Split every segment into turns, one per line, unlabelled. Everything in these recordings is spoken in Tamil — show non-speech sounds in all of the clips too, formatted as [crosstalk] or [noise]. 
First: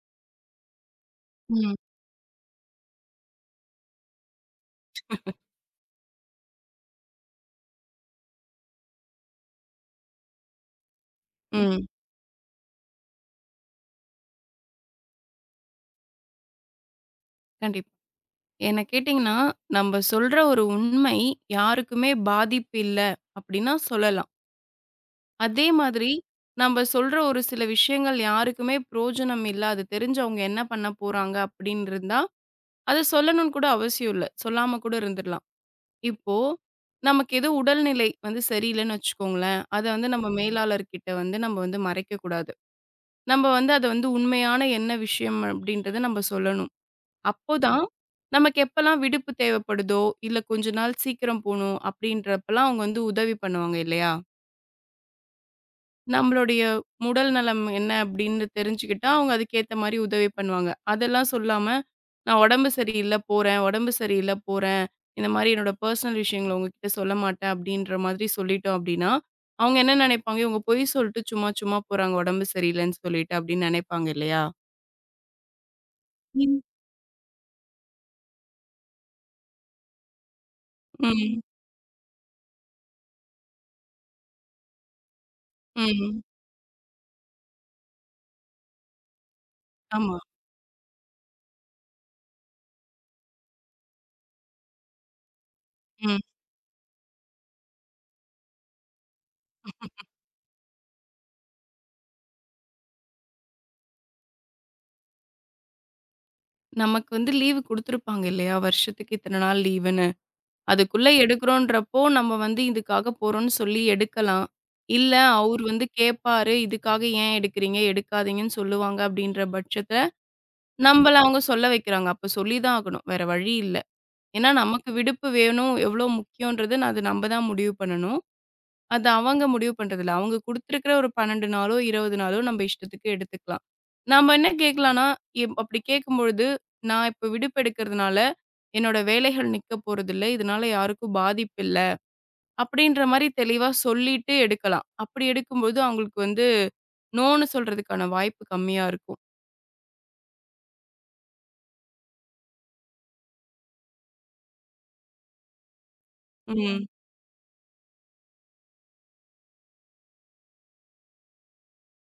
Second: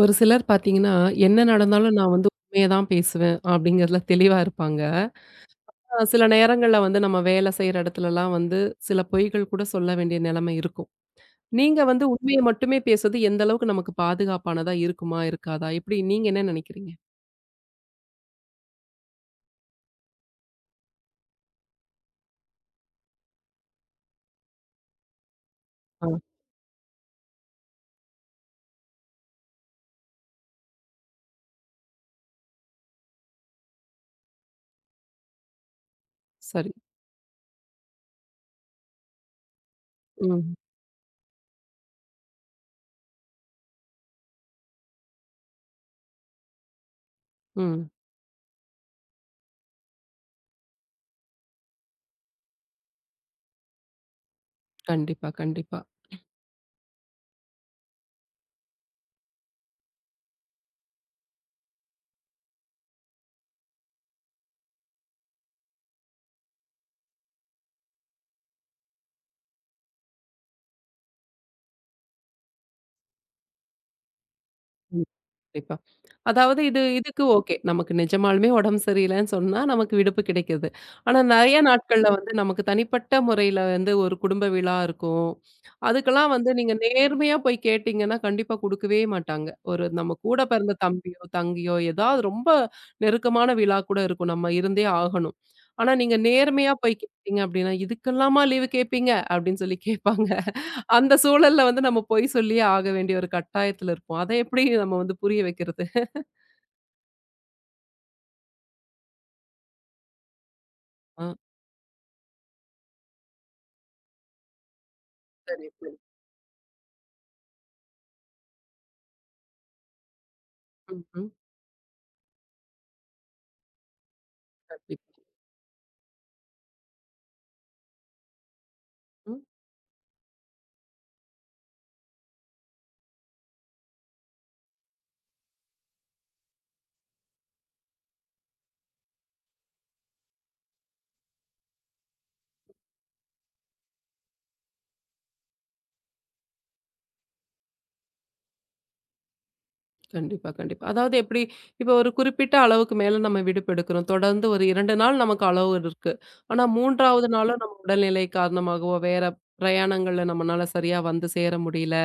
ஒரு சிலர் பார்த்தீங்கன்னா, என்ன
ம்.
நடந்தாலும் நான் வந்து உண்மைய தான் பேசுவேன் அப்படிங்கிறதுல தெளிவா இருப்பாங்க. சில நேரங்கள்ல வந்து நம்ம வேலை செய்ற இடத்துலலாம் வந்து சில பொய்கள் கூட சொல்ல வேண்டிய நிலைமை இருக்கும். நீங்க
ம்.
வந்து உண்மைய மட்டுமே பேசுறது எந்த அளவுக்கு நமக்கு பாதுகாப்பானதா இருக்குமா? இருக்காதா? எப்படி நீங்க என்ன நினைக்கிறீங்க?
கண்டிப்பா. என்ன கேட்டீங்கன்னா, நம்ப சொல்ற ஒரு உண்மை யாருக்குமே பாதிப்பு இல்ல அப்டின்னா சொல்லலாம். அதே
ஆ
மாதிரி நம்ப சொல்ற ஒரு சில விஷயங்கள் யாருக்குமே பிரயோஜனம் இல்ல. அது தெரிஞ்சு அவங்க என்ன பண்ண போறாங்க அப்டின்னு இருந்தா, அத சொல்லணும்னு கூட அவசியம் இல்ல. சொல்லாம கூட இருந்துரலாம். இப்போ
சரி.
நமக்கு ஏதோ உடல்நிலை வந்து சரியில்லன்னு வச்சுக்கோங்களேன். அத வந்து நம்ம
ம்,
மேலாளர்கிட்ட வந்து நம்ம வந்து மறைக்கக்கூடாது. நம்ம வந்து அத வந்து உண்மையான என்ன விஷயம் அப்டின்றத நம்ம சொல்லணும். அப்போதான்
ம்.
நமக்கு எப்பலாம் விடுப்பு தேவைப்படுதோ, இல்ல கொஞ்ச நாள் சீக்கிரம் போணும் அப்படின்றப்பலாம் அவங்க வந்து உதவி பண்ணுவாங்க இல்லையா?
கண்டிப்பா, கண்டிப்பா.
நம்மளுடைய உடல் நலம் என்ன அப்படின்னு தெரிஞ்சுக்கிட்டா, அவங்க அதுக்கேத்த மாரி உதவி பண்ணுவாங்க. அதெல்லாம் சொல்லாம, "நான் உடம்பு சரியில்ல போறேன், உடம்பு சரியில்ல போறேன். இந்த மாரி என்னோட பர்சனல் விஷயங்கள உங்ககிட்ட சொல்ல மாட்டேன்." அப்படின்ற மாதிரி சொல்லிட்டோம் அப்படின்னா, அவங்க என்ன நெனைப்பாங்க, "இவங்க பொய் சொல்லிட்டு சும்மா சும்மா போறாங்க, உடம்பு சரியில்லன்னு சொல்லிட்டு." அப்படின்னு நெனைப்பாங்க இல்லையா?
ம். கண்டிப்பா. அதாவது
ம்.
இதுக்கு ஓகே. நமக்கு நிஜமாலுமே உடம்பு சரியில்லன்னு சொன்னா, நமக்கு விடுப்பு கிடைக்குது.
ம்.
ஆனா
ம்.
நெறைய நாட்கள்ல வந்து நமக்கு தனிப்பட்ட முறையில வந்து ஒரு குடும்ப விழா இருக்கும்.
ம்.
அதுக்கெல்லாம் வந்து நீங்க நேர்மையா போய் கேட்டீங்கன்னா, கண்டிப்பா குடுக்கவே மாட்டாங்க. ஒரு நம்ம
ஆமா.
கூட பிறந்த தம்பியோ, தங்கையோ ஏதாவது ரொம்ப நெருக்கமான விழா கூட இருக்கும். நம்ம இருந்தே ஆகணும். ஆனா நீங்க
ம்.
நேர்மையா போய் கேட்டீங்க அப்டின்னா, "இதுக்கெல்லாமா லீவு கேட்பீங்க?" அப்டின்னு சொல்லி கேட்பாங்க. அந்த சூழல்ல வந்து நம்ம பொய் சொல்லியே ஆக வேண்டிய ஒரு கட்டாயத்துல இருப்போம். அத எப்படி நம்ம வந்து புரிய வைக்கிறது?
நமக்கு வந்து லீவு குடுத்துருப்பாங்க இல்லையா? வருஷத்துக்கு இத்தன நாள் லீவுன்னு. அதுக்குள்ள
ஆ
எடுக்குறோன்றப்போ, நம்ம வந்து இதுக்காக போறோம்ன்னு சொல்லி எடுக்கலாம். இல்ல அவரு
சரி,
வந்து
சரி.
கேட்பாரு, "இதுக்காக ஏன் எடுக்குறீங்க? எடுக்காதீங்கன்னு" சொல்லுவாங்க அப்படின்ற பட்சத்துல,
ம்,
நம்பள
ம்.
அவங்க சொல்ல வைக்கிறாங்க. அப்ப சொல்லி தான் ஆகணும். வேற வழி இல்ல. ஏன்னா நமக்கு
கண்டிப்பா.
விடுப்பு வேணும், எவ்ளோ முக்கியன்றது அது நம்ப தான் முடிவு பண்ணணும். அது
ம்.
அவங்க முடிவு பண்றதில்ல. அவங்க குடுத்திருக்கிற ஒரு 12 நாளோ, 20 நாளோ நம்ம இஷ்டத்துக்கு எடுத்துக்கலாம். நாம என்ன கேட்கலாம்னா, அப்படி கேட்கும்பொழுது, "நான் இப்ப விடுப்பு எடுக்கிறதுனால, என்னோட வேலைகள் நிக்க போறதில்ல. இதனால யாருக்கும் பாதிப்பில்ல." அப்படின்ற மாரி தெளிவா சொல்லிட்டு எடுக்கலாம். அப்படி எடுக்கும்போது அவங்களுக்கு வந்து நோன்னு சொல்றதுக்கான வாய்ப்பு கம்மியா இருக்கும்.
கண்டிப்பா, கண்டிப்பா. அதாவது எப்படி இப்போ ஒரு குறிப்பிட்ட அளவுக்கு மேல நம்ம விடுப்பு எடுக்கிறோம். தொடர்ந்து ஒரு 2 நாள் நமக்கு அளவு இருக்கு. ஆனா
ம்.
3வது நாளும் நம்ம உடல்நிலை காரணமாகவோ, வேற பிரயாணங்கள்ல நம்மனால சரியா வந்து சேர முடியல.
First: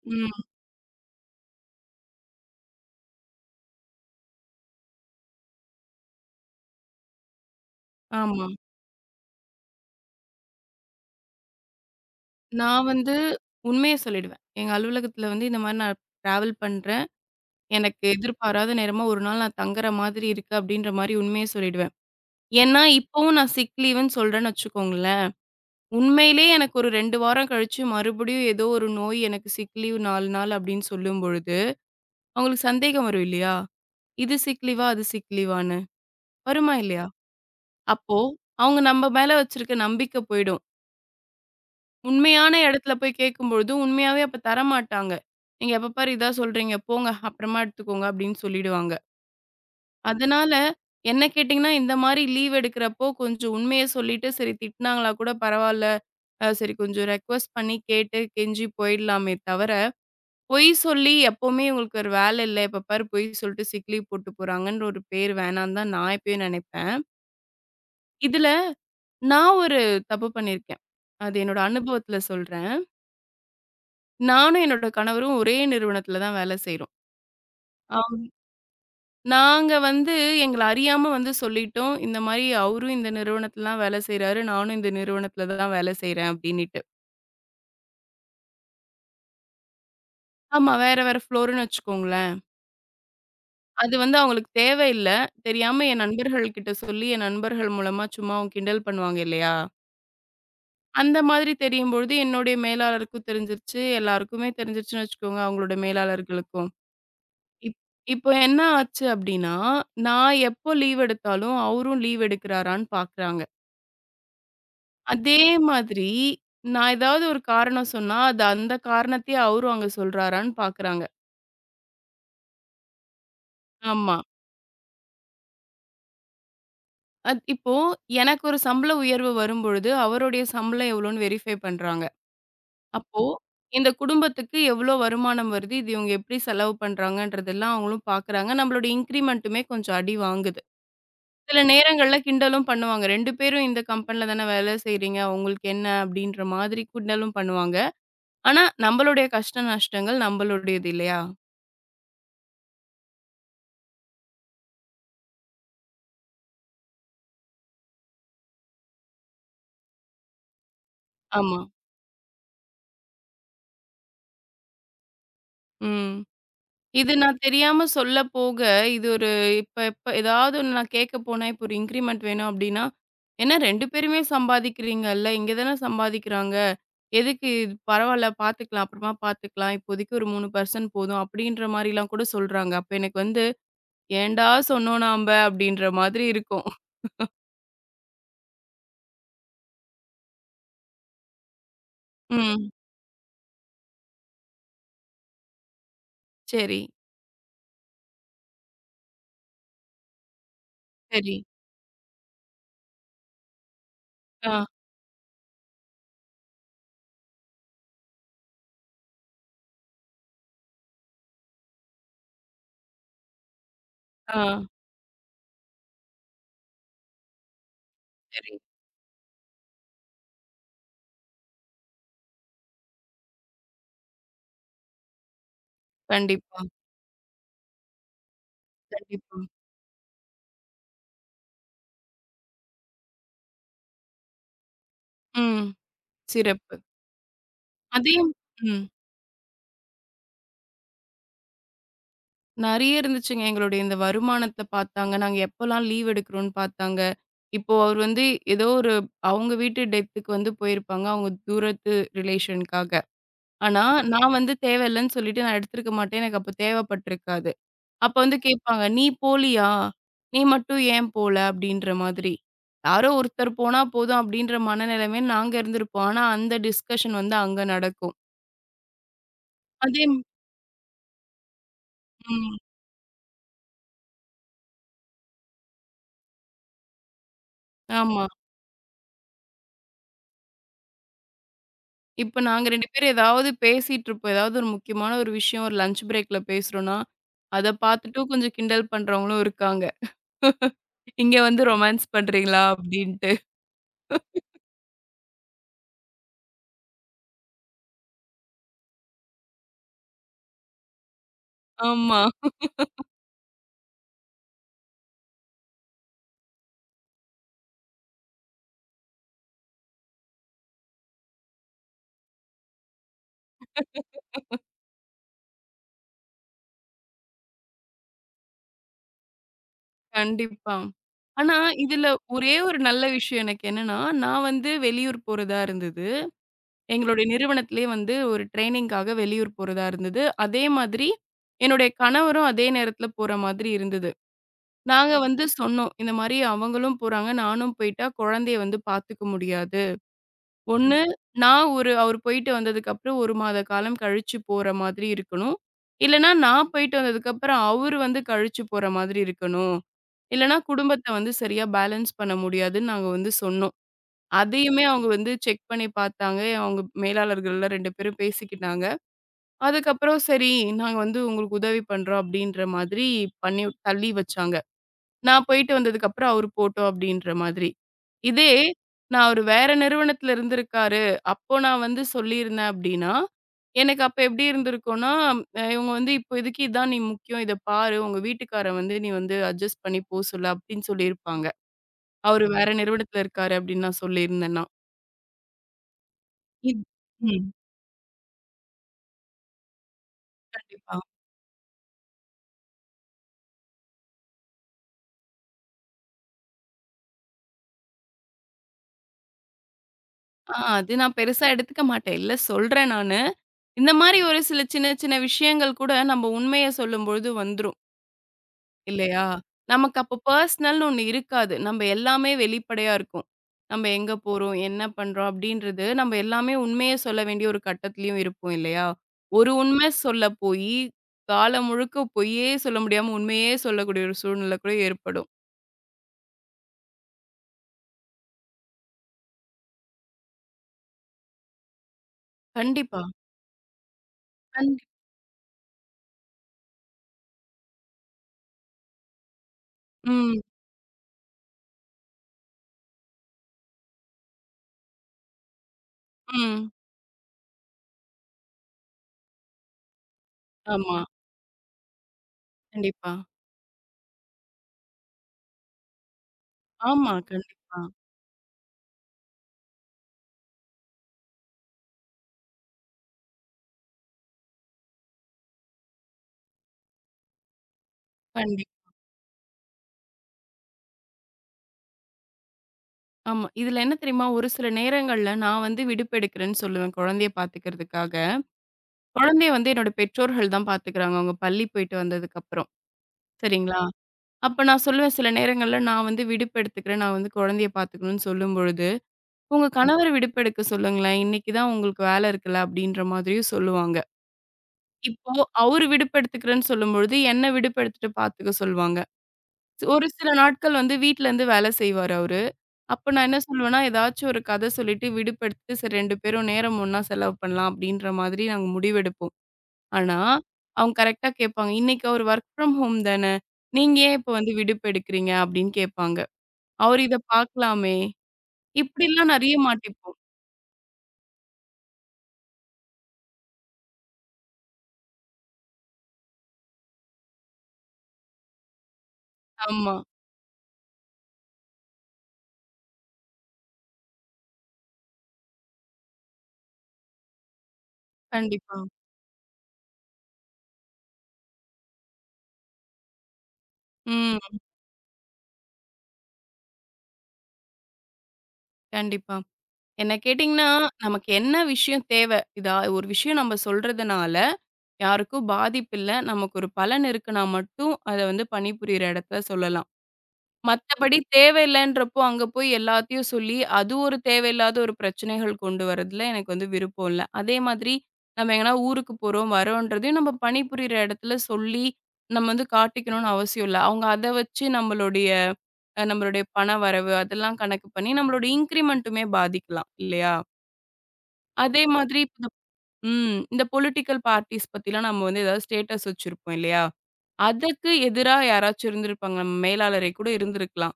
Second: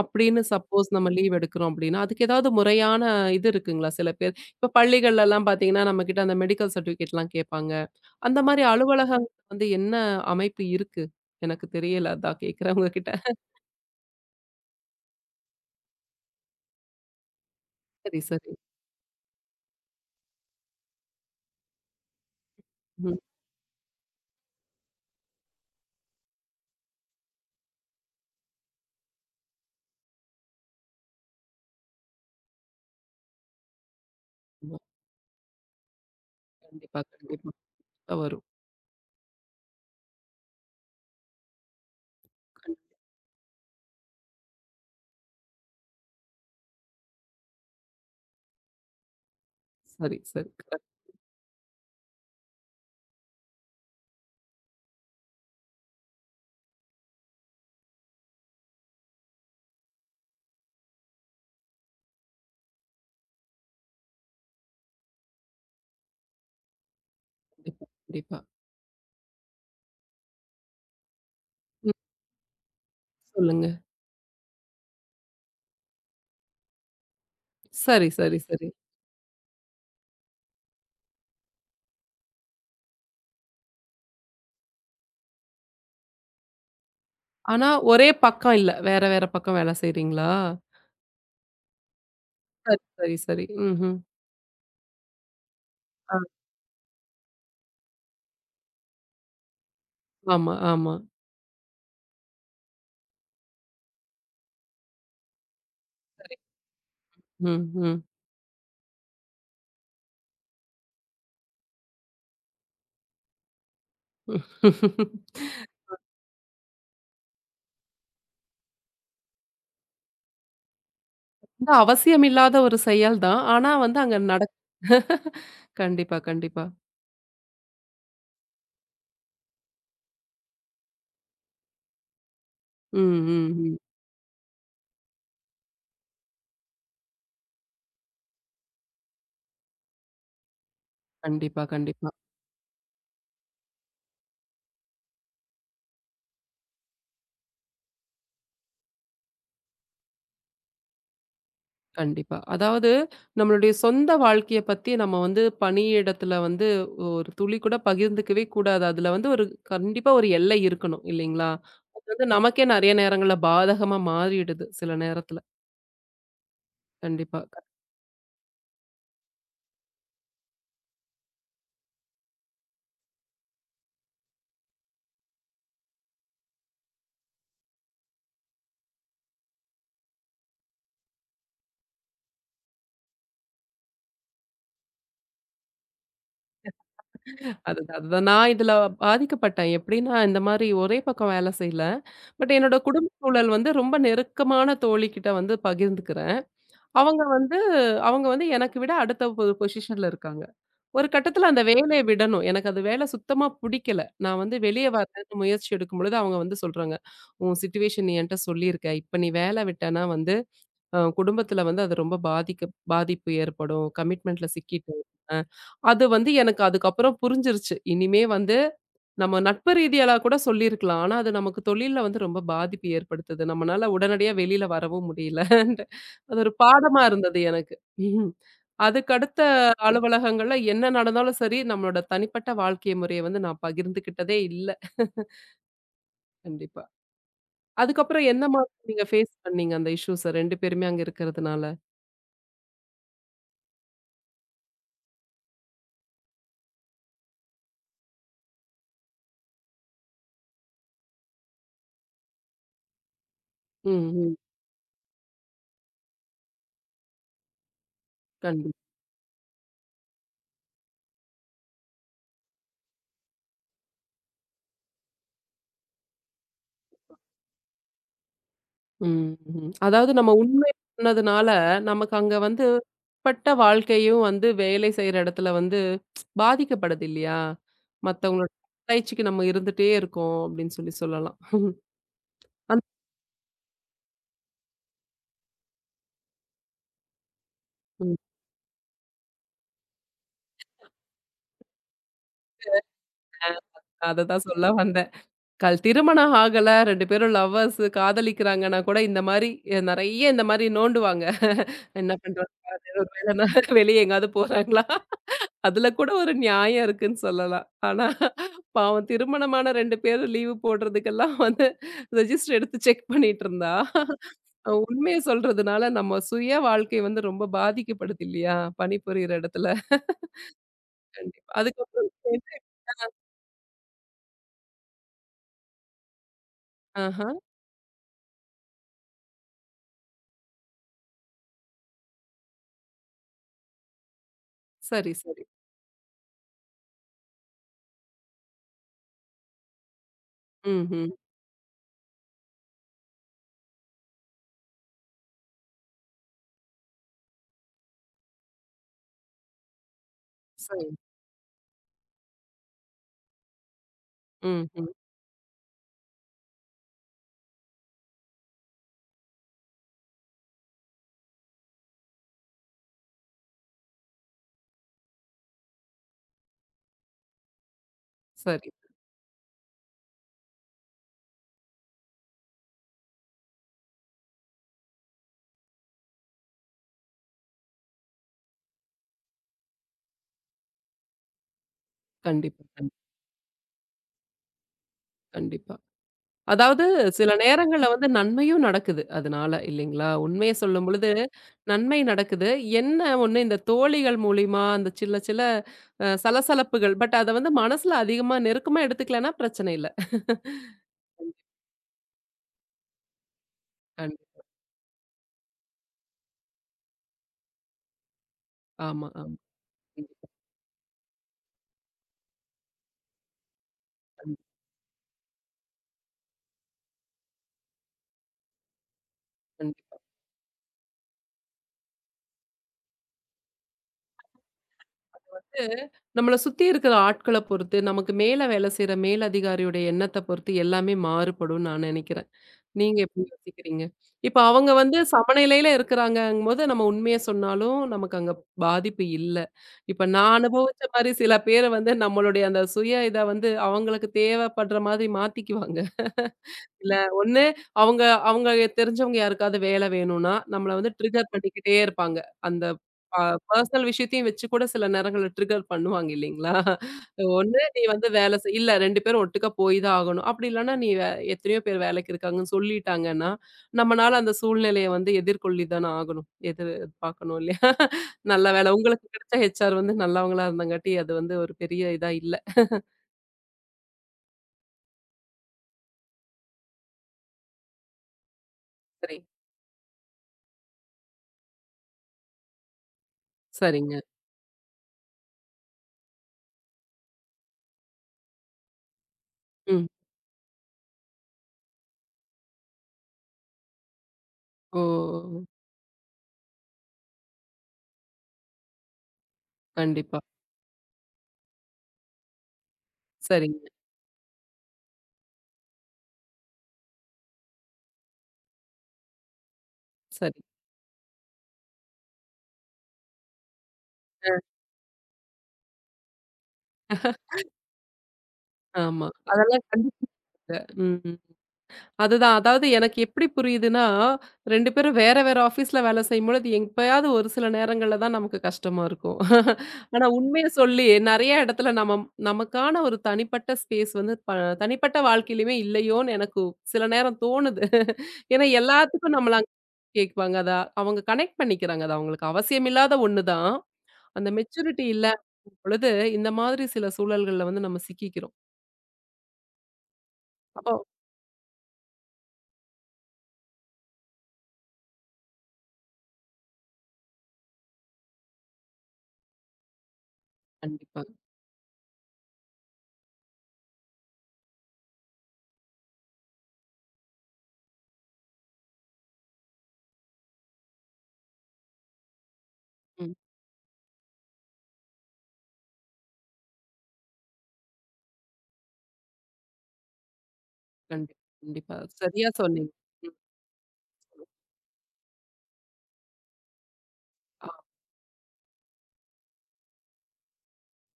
அப்படின்னு
ம்.
சப்போஸ் நம்ம லீவ் எடுக்கிறோம் அப்படின்னா, அதுக்கு ஏதாவது முறையான இது இருக்குங்களா? சில பேர் இப்ப பள்ளிகள்லலாம் பார்த்தீங்கன்னா, நம்மகிட்ட அந்த மெடிக்கல் சர்டிஃபிகேட்லாம் கேட்பாங்க. அந்த
ஆமா.
மாரி அலுவலகங்கள் வந்து என்ன அமைப்பு இருக்கு? எனக்கு தெரியல. அதான் கேட்கிறேன்
நான்
உங்ககிட்ட.
வந்து உண்மைய சொல்லிடுவேன். எங்க அலுவலகத்தில வந்து இந்த மாரி நான் ட்ராவல் பண்றேன். எனக்கு
சரி, சரி.
எதிர்பாராத நேரமா ஒரு நாள் நான் தங்குற மாதிரி இருக்கு அப்படின்ற மாரி உண்மைய சொல்லிடுவேன். ஏன்னா,
ம்.
இப்பவும் நான் சிக் லீவுன்னு சொல்றேன்னு வச்சுக்கோங்களேன். உண்மையிலே எனக்கு ஒரு 2 வாரம் கழிச்சு மறுபடியும் ஏதோ ஒரு நோய் எனக்கு சிக் லீவ் 4 நாள் அப்படின்னு சொல்லும் பொழுது, அவங்களுக்கு சந்தேகம் வரும் இல்லையா? இது சிக்
ஆமா.
லீவா? அது சிக் லீவான்னு. வருமா
கண்டிப்பா,
இல்லையா?
கண்டிப்பா. கண்டிப்பா
அப்போ
வரும்.
அவங்க நம்ம மேல வச்சிருக்க நம்பிக்கை போயிடும். உண்மையான
கண்
இடத்துல போய் கேட்கும்பொழுது உண்மையாவே அப்ப தரமாட்டாங்க. நீங்க எப்ப பாரு இதா சொல்றீங்க போங்க அப்புறமா எடுத்துக்கோங்க அப்படின்னு சொல்லிடுவாங்க.
சரி, சரி.
அதனால
correct.
என்ன கேட்டீங்கன்னா, இந்த மாரி லீவ் எடுக்கிறப்போ கொஞ்சம் உண்மைய சொல்லிட்டு, சரி திட்டினாங்களா கூட பரவால்ல. சரி கொஞ்சம் ரெக்வெஸ்ட் பண்ணி கேட்டு கெஞ்சி போயிடலாமே தவிர, பொய் சொல்லி எப்பவுமே உங்களுக்கு ஒரு வேலை இல்ல. எப்ப பாரு பொய் சொல்லிட்டு சிக் லீவ் போட்டு போறாங்கன்ற ஒரு பேர் வேணான்னு தான் நான் எப்பயும் நினைப்பேன்.
கண்டிப்பா, கண்டிப்பா.
இதுல நான் ஒரு தப்பு பண்ணியிருக்கேன். அது என்னோட
ம்.
அனுபவத்துல சொல்றேன்.
சொல்லுங்க.
நானும் என்னோட கணவரும் ஒரே நிறுவனத்துல தான் வேலை செய்றோம்.
சரி, சரி, சரி.
நாங்க வந்து எங்கள அறியாம வந்து சொல்லிட்டோம். இந்த மாரி அவரும் இந்த நிறுவனத்துல தான் வேலை செய்றாரு. நானும் இந்த நிறுவனத்துல தான் வேலை செய்றேன் அப்டின்னுட்டு.
ஆனா ஒரே பக்கம் இல்ல. வேற, வேற பக்கம் வேல செய்றீங்களா?
ஆமா. வேற, வேற ஃப்ளோருன்னு வச்சுக்கோங்களேன்.
சரி, சரி, சரி. ம்ஹ்ம்.
அது வந்து அவங்களுக்கு தேவையில்ல. தெரியாம என்
ஆ.
நண்பர்கள் கிட்ட சொல்லி, என் நண்பர்கள் மூலமா சும்மா அவங்க கிண்டல் பண்ணுவாங்க இல்லையா?
ஆமா, ஆமா.
அந்த மாதிரி தெரியும்பொழுது என்னுடைய மேலாளருக்கும் தெரிஞ்சிருச்சு. எல்லாருக்குமே தெரிஞ்சிருச்சுன்னு வச்சுக்கோங்க. அவங்களோட
சரி.
மேலாளர்களுக்கும்.
ம்,
இப்
ம்.
இப்போ என்ன ஆச்சு அப்டின்னா, நான் எப்போ லீவ் எடுத்தாலும் அவரும் லீவ் எடுக்கிறாரான்னு பார்க்குறாங்க. அதே மாதிரி, நான் ஏதாவது ஒரு காரணம் சொன்னா, அது அந்த காரணத்தையே அவரும் அங்க சொல்றாரான்னு பாக்குறாங்க.
இந்த அவசியமில்லாத ஒரு செயல் தான். ஆனா வந்து அங்க
ஆமா.
[laughs] கண்டிப்பா, கண்டிப்பா.
இப்போ எனக்கு ஒரு சம்பள உயர்வு வரும்பொழுது, அவருடைய சம்பளம் எவ்வளோன்னு வெரிஃபை பண்றாங்க.
ம்,
அப்போ
ம், ம்.
இந்த குடும்பத்துக்கு எவ்வளோ வருமானம் வருது, இது இவங்க எப்படி செலவு பண்றாங்கன்றதெல்லாம் அவங்களும் பாக்குறாங்க. நம்மளுடைய இன்கிரிமென்ட்டுமே கொஞ்சம் அடி வாங்குது. சில
கண்டிப்பா, கண்டிப்பா.
நேரங்கள்ல கிண்டலும் பண்ணுவாங்க. 2 பேரும் இந்த கம்பெனில தானே வேலை செய்றீங்க, உங்களுக்கு என்ன அப்படின்ற மாதிரி கிண்டலும் பண்ணுவாங்க. ஆனா, நம்மளுடைய கஷ்ட நஷ்டங்கள் நம்மளுடையது இல்லையா?
கண்டிப்பா. அதாவது நம்மளுடைய சொந்த வாழ்க்கைய பத்தி நம்ம வந்து பணியிடத்துல வந்து ஒரு துளி கூட பகிர்ந்துக்கவே கூடாது. அதுல வந்து ஒரு கண்டிப்பா ஒரு எல்லை இருக்கணும் இல்லைங்களா?
ஆமா.
அது வந்து நமக்கே நெறைய நேரங்கள்ல பாதகமா மாறிடுது சில நேரத்துல.
ம். இது நான்
கண்டிப்பா.
தெரியாம சொல்ல போக, இது ஒரு இப்ப இப்ப ஏதாவது ஒண்ணு நான் கேட்க போனா, இப்போ ஒரு இன்கிரிமெண்ட் வேணும் அப்டின்னா, "என்ன 2 பேருமே சம்பாதிக்கிறீங்கல்ல, இங்க தான சம்பாதிக்கிறாங்க. எதுக்கு இது பரவால்ல பார்த்துக்கலாம், அப்புறமா பார்த்துக்கலாம். இப்போதைக்கு ஒரு 3% போதும்." அப்டின்ற மாரிலாம் கூட சொல்றாங்க. அப்ப எனக்கு வந்து, "ஏன்டா சொன்னோம் நாம்ப?" அப்டின்ற மாதிரி இருக்கும்.
அதுதான் அதுதான் நான் இதுல பாதிக்கப்பட்டேன். எப்படின்னா இந்த மாரி ஒரே பக்கம் வேல செய்யல. பட்
ம்.
என்னோட குடும்ப சூழல் வந்து ரொம்ப நெருக்கமான தோழிகிட்ட வந்து பகிர்ந்துக்கிறேன்.
சரி,
அவங்க வந்து அவங்க வந்து எனக்கு விட அடுத்த ஒரு பொசிஷன்ல இருக்காங்க. ஒரு
சரி.
கட்டத்துல அந்த வேலைய விடணும். எனக்கு அது வேலை சுத்தமா புடிக்கல. நான் வந்து
ஆ,
வெளிய வரேன்னு முயற்சி எடுக்கும்பொழுது, அவங்க வந்து சொல்றாங்க, "உன் சிட்யூவேஷன் நீ என்ட்ட சொல்லியிருக்க. இப்ப நீ வேலை விட்டனா வந்து, குடும்பத்தில வந்து அது ரொம்ப பாதிப்பு ஏற்படும்.
ஆ.
கமிட்மெண்ட்ல சிக்கிட்டு அ அது வந்து எனக்கு அதுக்கப்புறம் புரிஞ்சிருச்சு. இனிமே
சரி.
வந்து நம்ம நட்பு ரீதியால கூட சொல்லியிருக்கலாம். ஆனா, அது நமக்கு தொழில்ல வந்து ரொம்ப பாதிப்பு ஏற்படுத்துது. நம்மனால உடனடியா வெளியில வரவும் முடியல. அது ஒரு
கண்டிப்பா,
பாடமா இருந்தது எனக்கு. உம். அதுக்கடுத்த
கண்டிப்பா.
அலுவலகங்கள்ல என்ன நடந்தாலும் சரி, நம்மளோட தனிப்பட்ட வாழ்க்கை முறைய வந்து நான் பகிர்ந்துக்கிட்டதே இல்ல.
ம். சிறப்பு.
கண்டிப்பா.
அதே
அதுக்கப்புறம் என்ன மாதிரி
ம்.
நீங்க ஃபேஸ் பண்ணீங்க அந்த இஷ்யூஸ 2 பேருமே அங்க இருக்கிறதுனால?
நெறைய இருந்துச்சுங்க. எங்களுடைய இந்த வருமானத்த பார்த்தாங்க. நாங்க எப்பலாம் லீவ் எடுக்கிறோம்ன்னு பார்த்தாங்க. இப்போ அவரு வந்து ஏதோ ஒரு அவங்க வீட்டு டெத்துக்கு வந்து போயிருப்பாங்க. அவங்க தூரத்து ரிலேஷனுக்காக. ஆனா,
ம்,
நான்
ம்.
வந்து தேவையில்லன்னு சொல்லிட்டு நான் எடுத்திருக்க மாட்டேன். எனக்கு அப்ப தேவைப்பட்டிருக்காது. அப்ப வந்து
கண்டிப்
கேட்பாங்க, "நீ போலியா? நீ மட்டும் ஏன் போல?" அப்படின்ற மாதிரி. யாரோ ஒருத்தர் போனா போதும் அப்படின்ற மனநிலைமையில நாங்க இருந்திருப்போம். ஆனா, அந்த டிஸ்கஷன் வந்து அங்க நடக்கும்.
ம், ம்.
அதே
அதாவது நம்ம உண்மை சொன்னதுனால, நமக்கு அங்க
ம்.
வந்து பட்ட வாழ்க்கையும் வந்து வேலை செய்ற இடத்துல வந்து பாதிக்கப்படுது இல்லையா?
ஆமா.
மத்தவங்களோட ஆராய்ச்சிக்கு நம்ம இருந்துட்டே இருக்கோம் அப்படின்னு சொல்லி சொல்லலாம்.
இப்ப நாங்க
அந்
2 பேரும் ஏதாவது பேசிட்டுருப்போம். ஏதாவது ஒரு முக்கியமான ஒரு விஷயம் ஒரு லஞ்ச் பிரேக்ல பேசுறோம்னா, அத
ம்.
பார்த்துட்டு கொஞ்சம் கிண்டல் பண்றவங்களும் இருக்காங்க. இங்க வந்து ரொமான்ஸ் பண்றீங்களா? அப்டின்ட்டு.
அததான் சொல்ல வந்தேன். கல் திருமணம் ஆகல 2 பேரும் லவ்வர்ஸ் காதலிக்கிறாங்கன்னா கூட இந்த மாரி, நெறைய இந்த மாரி நோண்டுவாங்க. என்ன
ஆமா.
பண்றாங்க? வெளிய எங்கேயாவது போறாங்களா? அதுல கூட ஒரு நியாயம் இருக்குன்னு சொல்லலாம். ஆனா, பாவம் திருமணமான 2 பேரும் லீவு போடுறதுக்கெல்லாம் வந்து ரெஜிஸ்டர் எடுத்து செக் பண்ணிட்டுருந்தா, உண்மைய சொல்றதுனால நம்ம சுய வாழ்க்கை வந்து ரொம்ப பாதிக்கப்படுது இல்லையா? பணிபுரியிற இடத்துல.
கண்டிப்பா.
கண்டிப்பா.
ஆனா, இதுல
அதுக்கப்புறம்
ஒரே
சேர்த்து-
ஒரு நல்ல விஷயம் எனக்கு என்னன்னா, நான் வந்து வெளியூர் போறதா இருந்தது. எங்களுடைய
ஆஹா.
நிறுவனத்திலேயே வந்து ஒரு ட்ரெய்னிங்காக வெளியூர் போறதா இருந்தது. அதே மாதிரி என்னுடைய கணவரும் அதே நேரத்தில போற மாதிரி இருந்தது.
சரி,
நாங்க
சரி.
வந்து சொன்னோம். இந்த மாரி அவங்களும் போறாங்க. நானும் போயிட்டா குழந்தைய வந்து பாத்துக்க முடியாது. ஒண்ணு
ம்ஹ்ம்.
நான் ஒரு அவரு போயிட்டு வந்ததுக்கப்புறம் 1 மாத காலம் கழிச்சு போற மாதிரி இருக்கணும். இல்லன்னா, நான் போயிட்டு வந்ததுக்கப்புறம் அவரு வந்து கழிச்சு போற மாதிரி இருக்கணும். இல்லன்னா,
சரி.
குடும்பத்த வந்து சரியா பேலன்ஸ் பண்ண முடியாதுன்னு நாங்க வந்து சொன்னோம். அதையுமே
ம்ஹ்ம்.
அவங்க வந்து செக் பண்ணி பாத்தாங்க. அவங்க மேலாளர்கள்லாம் 2 பேரும் பேசிக்கிட்டாங்க. அதுக்கப்புறம் சரி நாங்க வந்து உங்களுக்கு உதவி பண்றோம் அப்படின்ற மாதிரி பண்ணி தள்ளி வச்சாங்க. நான் போயிட்டு வந்ததுக்கப்புறம் அவரு போட்டோம் அப்படின்ற மாதிரி. இதே
சரி.
நான் அவரு வேற நிறுவனத்துல இருந்திருக்காரு. அப்போ நான் வந்து சொல்லியிருந்தேன் அப்படின்னா, எனக்கு அப்ப எப்படி இருந்திருக்கும்னா, இவங்க வந்து இப்போதைக்கு இதான் நீ முக்கியம். இத பாரு. உங்க வீட்டுக்காரன் வந்து நீ வந்து அட்ஜஸ்ட் பண்ணி போ சொல்லு அப்படின்னு சொல்லியிருப்பாங்க. அவரு
கண்டிப்பா,
வேற
கண்
நிறுவனத்துல இருக்காரு அப்படின்னு நான் சொல்லியிருந்தேன்னா.
கண்டிப்பா.
இத்
அதாவது சில
ம்.
நேரங்கள்ல வந்து நன்மையும் நடக்குது அதனால இல்லைங்களா? உண்மைய சொல்லும்
கண்டிப்பா.
பொழுது நன்மை நடக்குது. என்ன ஒண்ணு இந்த தோழிகள் மூலியமா அந்த சில சில சலசலப்புகள். பட் அத வந்து மனசுல அதிகமா நெருக்கமா எடுத்துக்கலன்னா பிரச்சனை இல்ல.
அது நான் பெருசா எடுத்துக்க மாட்டேன். இல்ல சொல்றேன் நானு. இந்த மாரி ஒரு
கண்டிப்பா.
சில சின்ன சின்ன விஷயங்கள் கூட நம்ம உண்மைய சொல்லும்பொழுது வந்துரும்.
ஆமா,
இல்லையா?
ஆமா.
நமக்கு அப்ப
கண்டிப்பா,
பர்சனல்னு ஒண்ணு இருக்காது. நம்ப எல்லாமே வெளிப்படையா இருக்கும். நம்ப எங்க
கண்டிப்பா,
போறோம்? என்ன பண்றோம்? அப்படின்றது நம்ப எல்லாமே உண்மைய சொல்ல வேண்டிய ஒரு கட்டத்திலயும் இருப்போம் இல்லையா? ஒரு உண்மை
கண்டிப்பா.
சொல்ல போயி, காலம் முழுக்க பொய்யே சொல்ல முடியாம உண்மையே சொல்லக்கூடிய ஒரு சூழ்நிலை கூட ஏற்படும்.
வந்து நம்மள சுத்தி இருக்கிற ஆட்கள பொறுத்து, நமக்கு மேல வேலை செய்ற மேலதிகாரியுடைய எண்ணத்த பொறுத்து எல்லாமே மாறுபடும்னு நான் நெனைக்கிறேன். நீங்க
கண்டிப்பா.
எப்படி யோசிக்கிறீங்க? இப்ப அவங்க
கண்டி
வந்து சமநிலையில இருக்கிறாங்கங்கும்போது, நம்ம உண்மைய சொன்னாலும் நமக்கு அங்க பாதிப்பு இல்ல. இப்ப நான்
ம்.
அனுபவிச்ச மாரி சில பேர் வந்து நம்மளுடைய அந்த சுய இத வந்து அவங்களுக்கு தேவைப்படுற மாதிரி மாத்திக்குவாங்க.
ம்.
இல்ல ஒண்ணு அவங்க அவங்க தெரிஞ்சவங்க யாருக்காவது வேலை வேணும்னா, நம்மள வந்து
ஆமா.
ட்ரிகர் பண்ணிக்கிட்டே இருப்பாங்க. அந்த
கண்டிப்பா.
ப பர்சனல் விஷயத்தையும் வச்சு கூட சில நேரங்கள்ல ட்ரிகர் பண்ணுவாங்க இல்லைங்களா?
ஆமா.
ஒண்ணு
கண்டிப்பா.
நீ வந்து வேலை செய் இல்ல 2 பேரும் ஒட்டுக்கா போய் தான் ஆகணும். அப்படி இல்லன்னா நீ வே எத்தனையோ பேர் வேலைக்கு இருக்காங்கன்னு சொல்லிட்டாங்கன்னா, நம்மனால அந்த சூழ்நிலைய வந்து எதிர்கொள்ளி தானே ஆகணும். பார்க்கணும் இல்லையா? நல்ல
கண்டி
வேலை உங்களுக்கு கிடைச்ச ஹெச்ஆர் வந்து நல்லவங்களா இருந்தங்காட்டி அது வந்து ஒரு பெரிய இதா இல்ல.
ஆமா. இதுல என்ன தெரியுமா? ஒரு சில நேரங்கள்ல நான் வந்து விடுப்பு எடுக்கிறேன்னு சொல்லுவேன், குழந்தைய பாத்துக்கிறதுக்காக.
சரி.
குழந்தைய வந்து என்னோட பெற்றோர்கள் தான் பார்த்துக்கிறாங்க. அவங்க பள்ளி போயிட்டு வந்ததுக்கப்புறம். சரிங்களா?
சரிங்க.
அப்ப நான் சொல்லுவேன் சில நேரங்கள்ல நான் வந்து விடுப்பு எடுத்துக்கிறேன். நான் வந்து குழந்தைய பார்த்துக்கணும்னு சொல்லும்பொழுது, "உங்க ம்.
ம்.
கணவர விடுப்பு எடுக்க சொல்லுங்களேன். இன்னைக்கு தான் உங்களுக்கு வேலை இருக்குல்ல." அப்படின்ற மாதிரியும் சொல்லுவாங்க. இப்போ
ஓ!
அவரு விடுப்பு எடுத்துக்கிறேன்னு சொல்லும்பொழுது, என்ன விடுப்பு எடுத்துட்டு பார்த்துக்க சொல்லுவாங்க. ஒரு
கண்டிப்பா.
சில நாட்கள் வந்து வீட்லருந்து வேலை செய்வாரு அவரு. அப்ப நான் என்ன
சரிங்க.
சொல்லுவேன்னா, ஏதாச்சும் ஒரு கதை சொல்லிட்டு விடுப்பு எடுத்துட்டு, "சரி 2 பேரும் நேரம் ஒண்ணா செலவு பண்ணலாம்." அப்படின்ற மாதிரி நாங்க முடிவெடுப்போம். ஆனா,
சரி.
அவங்க கரெக்ட்டா கேட்பாங்க. "இன்னைக்கு அவரு வொர்க் ஃப்ரம் ஹோம் தான. நீங்க ஏன் இப்ப வந்து விடுப்பு எடுக்கிறீங்க?" அப்படின்னு கேட்பாங்க. "அவரு இத பார்க்கலாமே!"
ஆமா.
இப்படிலாம் நெறைய
அதெல்லாம்
மாட்டிப்போம்.
கண்டிக்கல. ம். அதுதான். அதாவது எனக்கு எப்படி புரியுதுன்னா, 2 பேரும் வேற, வேற ஆஃபீஸ்ல வேலை செய்யும்பொழுது, எப்பயாவது ஒரு சில நேரங்கள்ல தான் நமக்கு கஷ்டமா இருக்கும். [laughs]
ஆமா.
ஆனா உண்மைய சொல்லி நெறைய இடத்துல நம்ம நமக்கான ஒரு தனிப்பட்ட ஸ்பேஸ் வந்து தனிப்பட்ட வாழ்க்கையிலயுமே இல்லையோன்னு எனக்கு சில நேரம் தோணுது. [laughs] ஏன்னா
கண்டிப்பா.
எல்லாத்துக்கும் நம்மள அங்க கேட்பாங்க. அத அவங்க கனெக்ட் பண்ணிக்கிறாங்க. அது அவங்களுக்கு அவசியமில்லாத ஒண்ணு தான். அந்த
ம்.
மெச்சூரிட்டி இல்ல பொழுது, இந்த மாதிரி சில சூழல்கள்ல வந்து நம்ம சிக்கிக்கிறோம்.
கண்டிப்பா. என்ன கேட்டீங்கன்னா,
அப்போ
நமக்கு என்ன விஷயம் தேவை? இதா ஒரு விஷயம் நம்ம சொல்றதுனால, யாருக்கும் பாதிப்பு இல்ல. நமக்கு ஒரு பலன் இருக்குன்னா மட்டும், அத வந்து பணிபுரியிற இடத்துல சொல்லலாம்.
கண்டிப்பா.
மத்தபடி தேவையில்லன்றப்போ, அங்க போய் எல்லாத்தையும் சொல்லி, அது ஒரு தேவையில்லாத ஒரு பிரச்சனைகள் கொண்டு வரதுல எனக்கு வந்து விருப்பம் இல்ல. அதே மாதிரி நம்ம எங்கனா ஊருக்கு போறோம், வரோன்றதையும் நம்ம பணிபுரியிற இடத்துல சொல்லி, நம்ம வந்து
ம்.
காட்டிக்கணும்னு அவசியம் இல்ல. அவங்க அத வச்சு நம்மளுடைய நம்மளுடைய பண வரவு அதெல்லாம் கணக்கு பண்ணி, நம்மளோட இன்கிரிமென்ட்டுமே பாதிக்கலாம் இல்லையா?
கண்டிப்பா, கண்டிப்பா.
அதே மாதிரி
சரியா
இப்ப இந்த
சொன்னீங்க. ம்.
இந்த பொலிட்டிக்கல் பார்ட்டிஸ் பத்திலாம் நம்ம வந்து ஏதாவது ஸ்டேட்டஸ் வச்சிருப்போம் இல்லையா?
ஆ,
அதற்கு எதிரா யாராச்சும் இருந்திருப்பாங்க. நம்ம மேலாளரே கூட இருந்திருக்கலாம்.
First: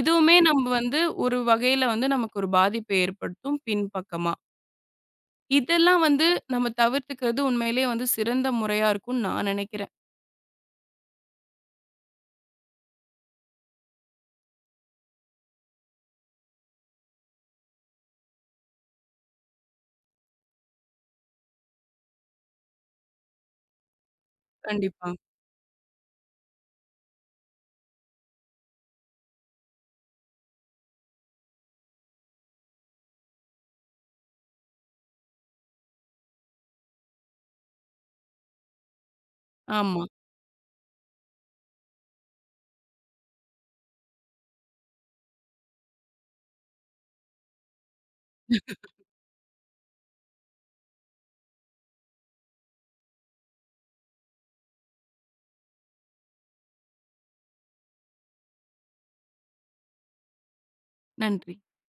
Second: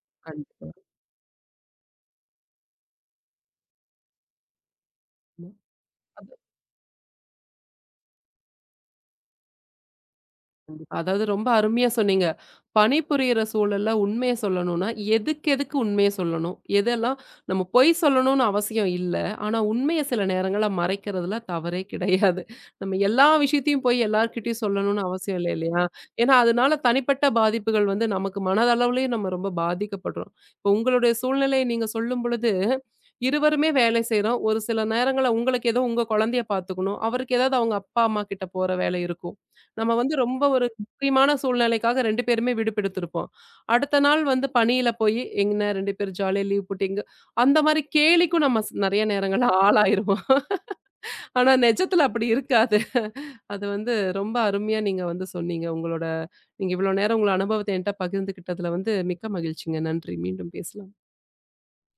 இதுவுமே நம்ம
கண்டிப்பா.
வந்து ஒரு வகையில வந்து நமக்கு ஒரு பாதிப்ப ஏற்படுத்தும் பின்பக்கமா.
ம்.
இதெல்லாம் வந்து நம்ம தவிர்த்துக்கிறது உண்மையிலேயே வந்து சிறந்த முறையா இருக்கும்னு நான் நெனைக்கிறேன்.
கண்டிப்பா. அதாவது ரொம்ப அருமையா சொன்னீங்க. பணிபுரியிற சூழல்ல உண்மைய சொல்லணும்னா, எதுக்கு எதுக்கு உண்மைய சொல்லணும்? எதெல்லாம் நம்ம பொய் சொல்லணும்னு அவசியம் இல்ல. ஆனா உண்மைய சில நேரங்கள்ல மறைக்கிறதுல தவறே கிடையாது. நம்ம எல்லா விஷயத்தையும் போய் எல்லார்கிட்டயும் சொல்லணும்னு
கண்டிப்பா.
அவசியம் இல்ல இல்லையா? ஏன்னா அதனால தனிப்பட்ட பாதிப்புகள் வந்து நமக்கு மனதளவுலயும் நம்ம ரொம்ப பாதிக்கப்படுறோம். இப்போ உங்களுடைய சூழ்நிலையை நீங்க சொல்லும் பொழுது, இருவருமே வேலை செய்றோம். ஒரு சில நேரங்கள்ல உங்களுக்கு ஏதோ உங்க குழந்தைய பார்த்துக்கணும். அவருக்கு ஏதாவது அவங்க அப்பா, அம்மா கிட்ட போற வேலை இருக்கும். நம்ம
ஆமா.
வந்து ரொம்ப ஒரு முக்கியமான சூழ்நிலைக்காக 2 பேருமே விடுப்பெடுத்திருப்போம். அடுத்த நாள் வந்து பணியில போயி, "என்ன 2 பேரும் ஜாலியா லீவ் போட்டு எங்க" அந்த மாரி கேலிக்கும் நம்ம நெறைய நேரங்கள்ல ஆளாயிருவோம். ஆனா நெஜத்துல அப்படி இருக்காது. அது வந்து ரொம்ப அருமையா நீங்க வந்து சொன்னீங்க. உங்களோட நீங்க இவ்வளோ நேரம் உங்கள அனுபவத்த என்ட்ட பகிர்ந்துக்கிட்டதுல வந்து மிக்க மகிழ்ச்சிங்க. நன்றி. மீண்டும் பேசலாம்.
நன்றி.